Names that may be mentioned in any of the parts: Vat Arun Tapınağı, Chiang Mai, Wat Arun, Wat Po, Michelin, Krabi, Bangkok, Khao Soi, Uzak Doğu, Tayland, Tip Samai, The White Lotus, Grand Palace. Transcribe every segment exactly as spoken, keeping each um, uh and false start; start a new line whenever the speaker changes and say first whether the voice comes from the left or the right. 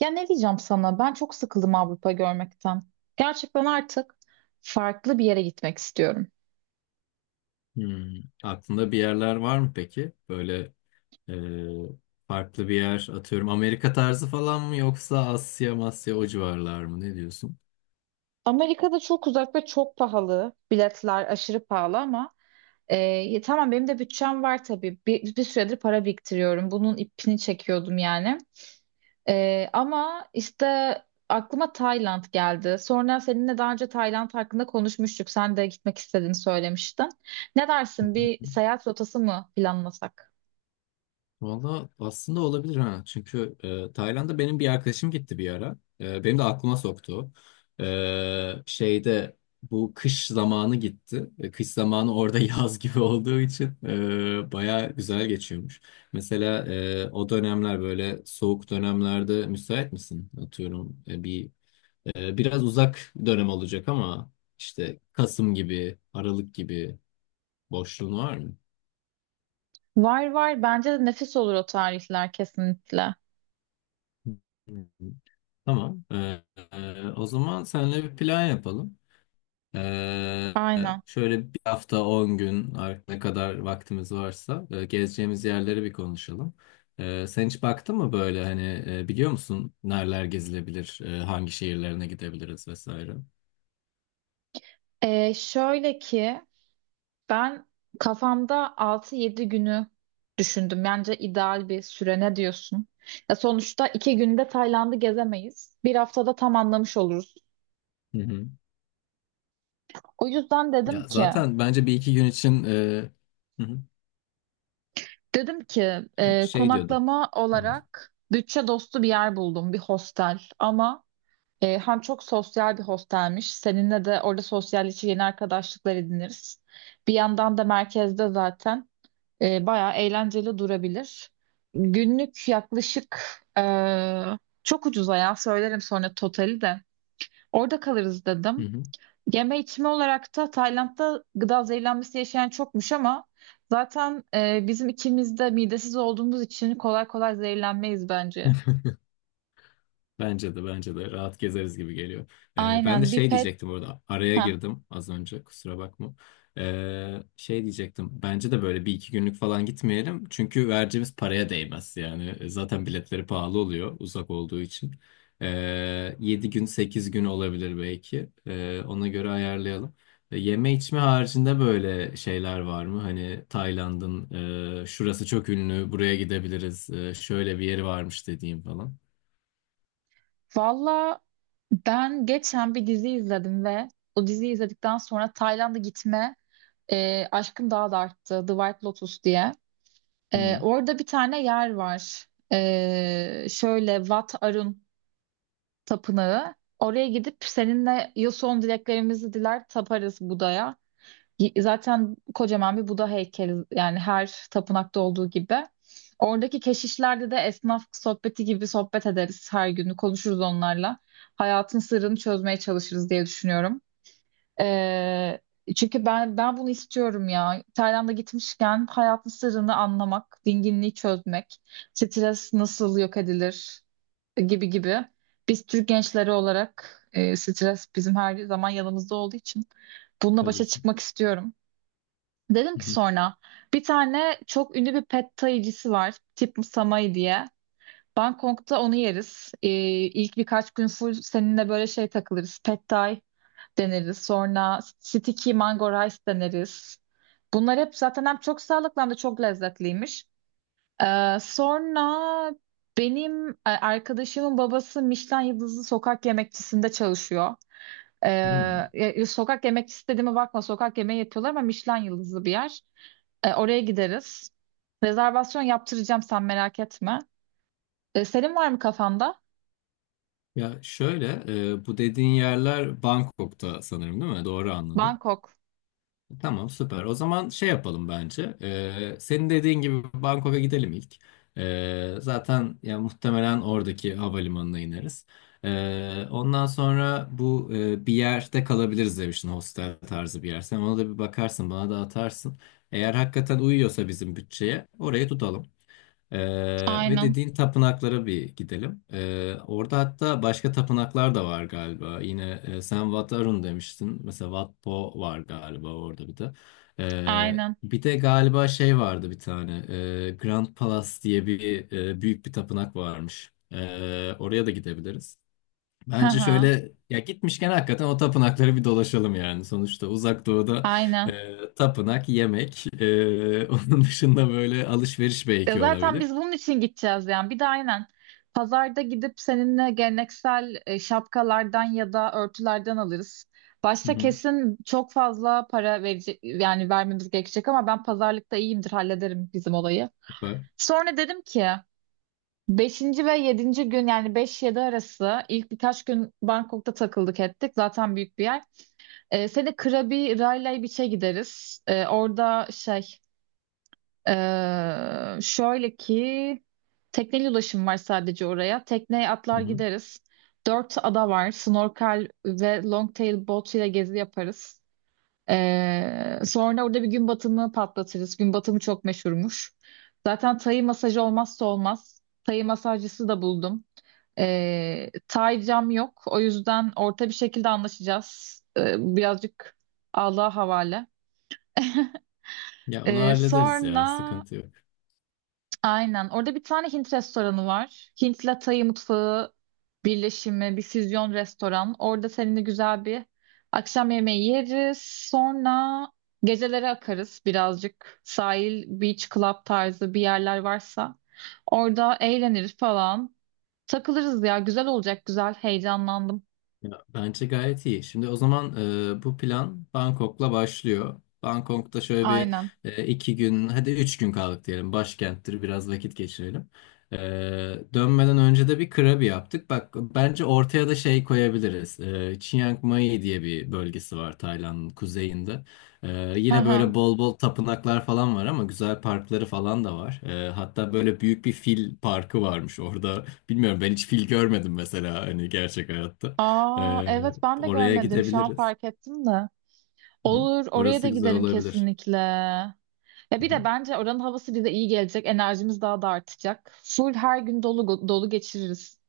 right: Ya ne diyeceğim sana? Ben çok sıkıldım Avrupa görmekten. Gerçekten artık farklı bir yere gitmek istiyorum.
left: Hmm. Aklında bir yerler var mı peki? Böyle e, farklı bir yer atıyorum. Amerika tarzı falan mı yoksa Asya, Masya o civarlar mı? Ne diyorsun?
right: Amerika'da çok uzak ve çok pahalı. Biletler aşırı pahalı ama e, ya tamam benim de bütçem var tabii. Bir, bir süredir para biriktiriyorum. Bunun ipini çekiyordum yani. Ee, ama işte aklıma Tayland geldi. Sonra seninle daha önce Tayland hakkında konuşmuştuk. Sen de gitmek istediğini söylemiştin. Ne dersin? Bir seyahat rotası mı planlasak?
left: Valla aslında olabilir ha. Çünkü e, Tayland'a benim bir arkadaşım gitti bir ara. E, benim de aklıma soktu. E, şeyde bu kış zamanı gitti. E, kış zamanı orada yaz gibi olduğu için e, baya güzel geçiyormuş. Mesela e, o dönemler böyle soğuk dönemlerde müsait misin? Atıyorum e, bir e, biraz uzak dönem olacak ama işte Kasım gibi, Aralık gibi boşluğun var
right: Var var. Bence de nefis olur o tarihler kesinlikle.
left: mı? Tamam. Ee, e, o zaman seninle bir plan yapalım. Ee,
right: Aynen.
left: Şöyle bir hafta on gün artık ne kadar vaktimiz varsa e, gezeceğimiz yerleri bir konuşalım. Ee, sen hiç baktın mı böyle hani e, biliyor musun nereler gezilebilir, e, hangi şehirlerine gidebiliriz vesaire?
right: Ee, şöyle ki ben kafamda altı yedi günü düşündüm. Bence ideal bir süre, ne diyorsun? Ya sonuçta iki günde Tayland'ı gezemeyiz. Bir haftada tam anlamış oluruz.
left: Hı hı.
right: O yüzden dedim
left: Ya
right: ki,
left: zaten bence bir iki gün için e, hı hı,
right: dedim ki
left: e,
right: e,
left: şey diyordum.
right: konaklama
left: Hı hı.
right: olarak bütçe dostu bir yer buldum, bir hostel. Ama e, hem çok sosyal bir hostelmiş. Seninle de orada sosyalleşir, yeni arkadaşlıklar ediniriz. Bir yandan da merkezde zaten. E, bayağı eğlenceli durabilir. Günlük yaklaşık e, çok ucuza, ya söylerim sonra totali de. Orada kalırız
left: Hı
right: dedim.
left: hı.
right: Yeme içme olarak da Tayland'da gıda zehirlenmesi yaşayan çokmuş ama zaten e, bizim ikimiz de midesiz olduğumuz için kolay kolay zehirlenmeyiz bence.
left: Bence de bence de rahat gezeriz gibi geliyor. Ee, ben de
right: Aynen bir
left: şey
right: pet.
left: diyecektim orada araya
right: Heh.
left: girdim az önce kusura bakma. Ee, şey diyecektim bence de böyle bir iki günlük falan gitmeyelim. Çünkü vereceğimiz paraya değmez yani. E, zaten biletleri pahalı oluyor uzak olduğu için. Ee, yedi gün sekiz gün olabilir belki. Ee, ona göre ayarlayalım. Ee, Yeme içme haricinde böyle şeyler var mı? Hani Tayland'ın e, şurası çok ünlü buraya gidebiliriz e, şöyle bir yeri varmış dediğim falan.
right: Valla ben geçen bir dizi izledim ve o diziyi izledikten sonra Tayland'a gitme e, aşkım daha da arttı. The White Lotus diye. Ee, orada bir tane yer var. Ee, şöyle, Vat Arun Tapınağı. Oraya gidip seninle ya son dileklerimizi diler, taparız Buda'ya. Y- Zaten kocaman bir Buda heykeli yani, her tapınakta olduğu gibi. Oradaki keşişlerde de esnaf sohbeti gibi sohbet ederiz her gün. Konuşuruz onlarla. Hayatın sırrını çözmeye çalışırız diye düşünüyorum. Ee, Çünkü ben ben bunu istiyorum ya. Tayland'a gitmişken hayatın sırrını anlamak, dinginliği çözmek, stres nasıl yok edilir gibi gibi. Biz Türk gençleri olarak e, stres bizim her zaman yanımızda olduğu için bununla
left: Tabii
right: başa
left: ki.
right: çıkmak istiyorum. Dedim
left: Hı
right: ki
left: hı.
right: sonra bir tane çok ünlü bir pad thai'cisi var, Tip Samai diye. Bangkok'ta onu yeriz. Ee, ilk birkaç gün full seninle böyle şey takılırız. Pad Thai deneriz. Sonra sticky mango rice deneriz. Bunlar hep zaten hem çok sağlıklı hem de çok lezzetliymiş. Ee, sonra benim e, arkadaşımın babası Michelin yıldızlı sokak yemekçisinde çalışıyor. Ee,
left: Hmm.
right: e, sokak yemekçisi dediğime bakma, sokak yemeği yapıyorlar ama Michelin yıldızlı bir yer. Ee, oraya gideriz. Rezervasyon yaptıracağım, sen merak etme. Ee, senin var mı kafanda?
left: Ya şöyle, e, bu dediğin yerler Bangkok'ta sanırım değil mi? Doğru anladım.
right: Bangkok.
left: Tamam, süper. O zaman şey yapalım bence. E, senin dediğin gibi Bangkok'a gidelim ilk. E, zaten ya muhtemelen oradaki havalimanına ineriz. E, ondan sonra bu e, bir yerde kalabiliriz demiştin, hostel tarzı bir yer. Sen ona da bir bakarsın, bana da atarsın. Eğer hakikaten uyuyorsa bizim bütçeye, orayı tutalım. Ee, ve
right: Aynen.
left: dediğin tapınaklara bir gidelim. Ee, orada hatta başka tapınaklar da var galiba. Yine e, sen Wat Arun demiştin. Mesela Wat Po var galiba orada bir de. Ee,
right: Aynen.
left: bir de galiba şey vardı bir tane. Ee, Grand Palace diye bir e, büyük bir tapınak varmış. Ee, oraya da gidebiliriz.
right: Hı
left: Bence
right: hı.
left: şöyle ya gitmişken hakikaten o tapınakları bir dolaşalım yani. Sonuçta Uzak Doğu'da
right: Aynen.
left: e, tapınak, yemek, e, onun dışında böyle alışveriş
right: Ya
left: belki
right: zaten biz
left: olabilir.
right: bunun için gideceğiz yani. Bir de aynen pazarda gidip seninle geleneksel e, şapkalardan ya da örtülerden alırız.
left: Hı
right: Başta
left: hı,
right: kesin çok fazla para verecek, yani vermemiz gerekecek, ama ben pazarlıkta iyiyimdir, hallederim bizim olayı.
left: süper.
right: Sonra dedim ki, beşinci ve yedinci gün yani beş-yedi arası ilk birkaç gün Bangkok'ta takıldık ettik. Zaten büyük bir yer. E, seni Krabi Railay Beach'e gideriz. E, orada şey ee, şöyle ki tekneyle ulaşım var sadece oraya. Tekneye
left: Hı
right: atlar,
left: hı.
right: gideriz. Dört ada var. Snorkel ve longtail boat ile gezi yaparız. Ee, sonra orada bir gün batımı patlatırız. Gün batımı çok meşhurmuş. Zaten Tay masajı olmazsa olmaz. Tay masajcısı da buldum. Ee, Tay cam yok. O yüzden orta bir şekilde anlaşacağız. Ee, birazcık Allah'a havale.
left: Ya onu
right: Ee,
left: hallederiz ya,
right: sonra
left: sıkıntı yok.
right: Aynen. Orada bir tane Hint restoranı var. Hint'le Tay mutfağı birleşimi, bir füzyon restoran. Orada seninle güzel bir akşam yemeği yeriz. Sonra gecelere akarız birazcık. Sahil, beach club tarzı bir yerler varsa. Orada eğleniriz falan. Takılırız ya. Güzel olacak. Güzel. Heyecanlandım.
left: Ya, bence gayet iyi. Şimdi o zaman e, bu plan Bangkok'la başlıyor. Bangkok'ta şöyle bir
right: Aynen.
left: e, iki gün, hadi üç gün kaldık diyelim. Başkenttir, biraz vakit geçirelim. E, Dönmeden önce de bir krabi yaptık. Bak bence ortaya da şey koyabiliriz. E, Chiang Mai diye bir bölgesi var Tayland'ın kuzeyinde. E,
right: Hı
left: Yine
right: hı.
left: böyle bol bol tapınaklar falan var ama güzel parkları falan da var. E, hatta böyle büyük bir fil parkı varmış orada. Bilmiyorum ben hiç fil görmedim mesela hani gerçek hayatta.
right: Aa,
left: Ee,
right: evet, ben de
left: Oraya
right: görmedim. Şu an
left: gidebiliriz.
right: fark ettim de.
left: Hı.
right: Olur, oraya da
left: Orası güzel
right: gidelim
left: olabilir.
right: kesinlikle. Ya
left: Hı
right: bir
left: hı.
right: de bence oranın havası bize iyi gelecek. Enerjimiz daha da artacak. Full her gün dolu dolu geçiririz.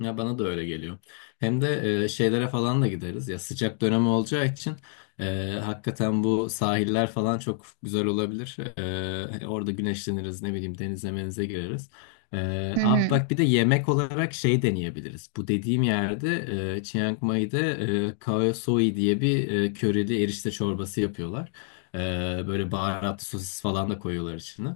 left: Ya bana da öyle geliyor. Hem de e, şeylere falan da gideriz. Ya sıcak dönemi olacağı için e, hakikaten bu sahiller falan çok güzel olabilir. E, orada güneşleniriz, ne bileyim denize menize gireriz. E,
right: Hı
left: abi
right: hı.
left: bak bir de yemek olarak şey deneyebiliriz. Bu dediğim yerde e, Chiang Mai'de e, Khao Soi diye bir e, körili erişte çorbası yapıyorlar. E, Böyle baharatlı sosis falan da koyuyorlar içine.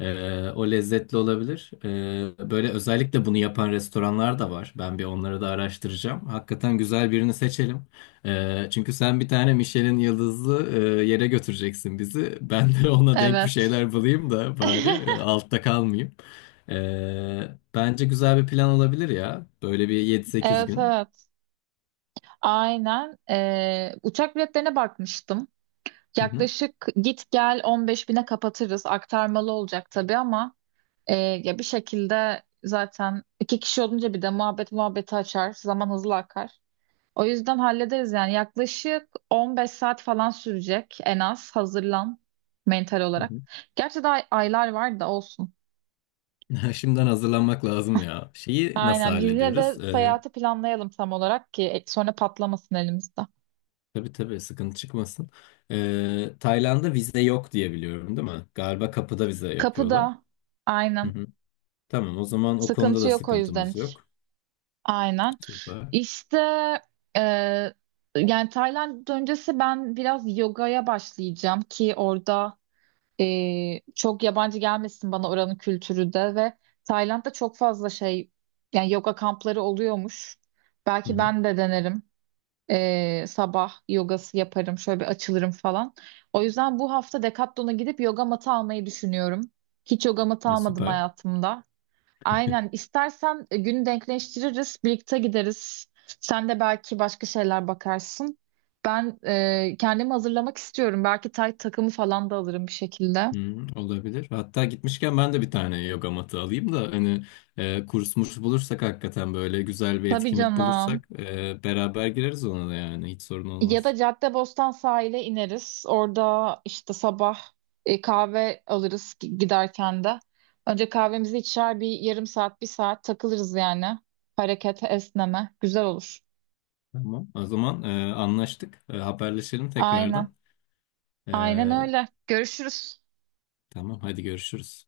left: Ee, o lezzetli olabilir. Ee, böyle özellikle bunu yapan restoranlar da var. Ben bir onları da araştıracağım. Hakikaten güzel birini seçelim. Ee, çünkü sen bir tane Michelin yıldızlı e, yere götüreceksin bizi. Ben de ona denk bir
right: Evet.
left: şeyler bulayım da bari e, altta kalmayayım. Ee, Bence güzel bir plan olabilir ya. Böyle bir yedi sekiz
right: Evet
left: gün.
right: evet. Aynen. Ee, uçak biletlerine bakmıştım.
left: Hı hı.
right: Yaklaşık git gel 15 bine kapatırız. Aktarmalı olacak tabii ama e, ya bir şekilde zaten iki kişi olunca bir de muhabbet muhabbeti açar. Zaman hızlı akar. O yüzden hallederiz yani. Yaklaşık 15 saat falan sürecek en az. Hazırlan mental
left: Hı
right: olarak. Gerçi daha aylar var da olsun.
left: hı. Şimdiden hazırlanmak lazım ya. Şeyi nasıl
right: Aynen. Biz yine
left: hallediyoruz?
right: de
left: Ee,
right: seyahati planlayalım tam olarak, ki e, sonra patlamasın elimizde.
left: Tabii tabii sıkıntı çıkmasın. Ee, Tayland'da vize yok diye biliyorum değil mi? Galiba kapıda vize yapıyorlar.
right: Kapıda.
left: Hı
right: Aynen.
left: hı. Tamam o zaman o konuda
right: Sıkıntı
left: da
right: yok o yüzden
left: sıkıntımız
right: hiç.
left: yok.
right: Aynen.
left: Süper.
right: İşte e, yani Tayland öncesi ben biraz yogaya başlayacağım, ki orada Ee, çok yabancı gelmesin bana oranın kültürü de. Ve Tayland'da çok fazla şey, yani yoga kampları oluyormuş.
left: Hı
right: Belki
left: hı.
right: ben de denerim. Ee, sabah yogası yaparım, şöyle bir açılırım falan. O yüzden bu hafta Decathlon'a gidip yoga matı almayı düşünüyorum. Hiç yoga matı
left: Ya
right: almadım
left: süper.
right: hayatımda. Aynen. istersen e, günü denkleştiririz, birlikte gideriz. Sen de belki başka şeyler bakarsın. Ben e, kendimi hazırlamak istiyorum. Belki tay takımı falan da alırım bir şekilde.
left: Hı, olabilir. Hatta gitmişken ben de bir tane yoga matı alayım da hani e, kurs murs bulursak hakikaten böyle güzel bir
right: Tabii
left: etkinlik
right: canım.
left: bulursak e, beraber gireriz ona da yani hiç sorun
right: Ya da
left: olmaz.
right: Caddebostan sahile ineriz. Orada işte sabah e, kahve alırız gi- giderken de. Önce kahvemizi içer, bir yarım saat, bir saat takılırız yani. Harekete, esneme. Güzel olur.
left: Tamam. O zaman e, anlaştık. E, haberleşelim
right: Aynen.
left: tekrardan. E,
right: Aynen öyle. Görüşürüz.
left: tamam hadi görüşürüz.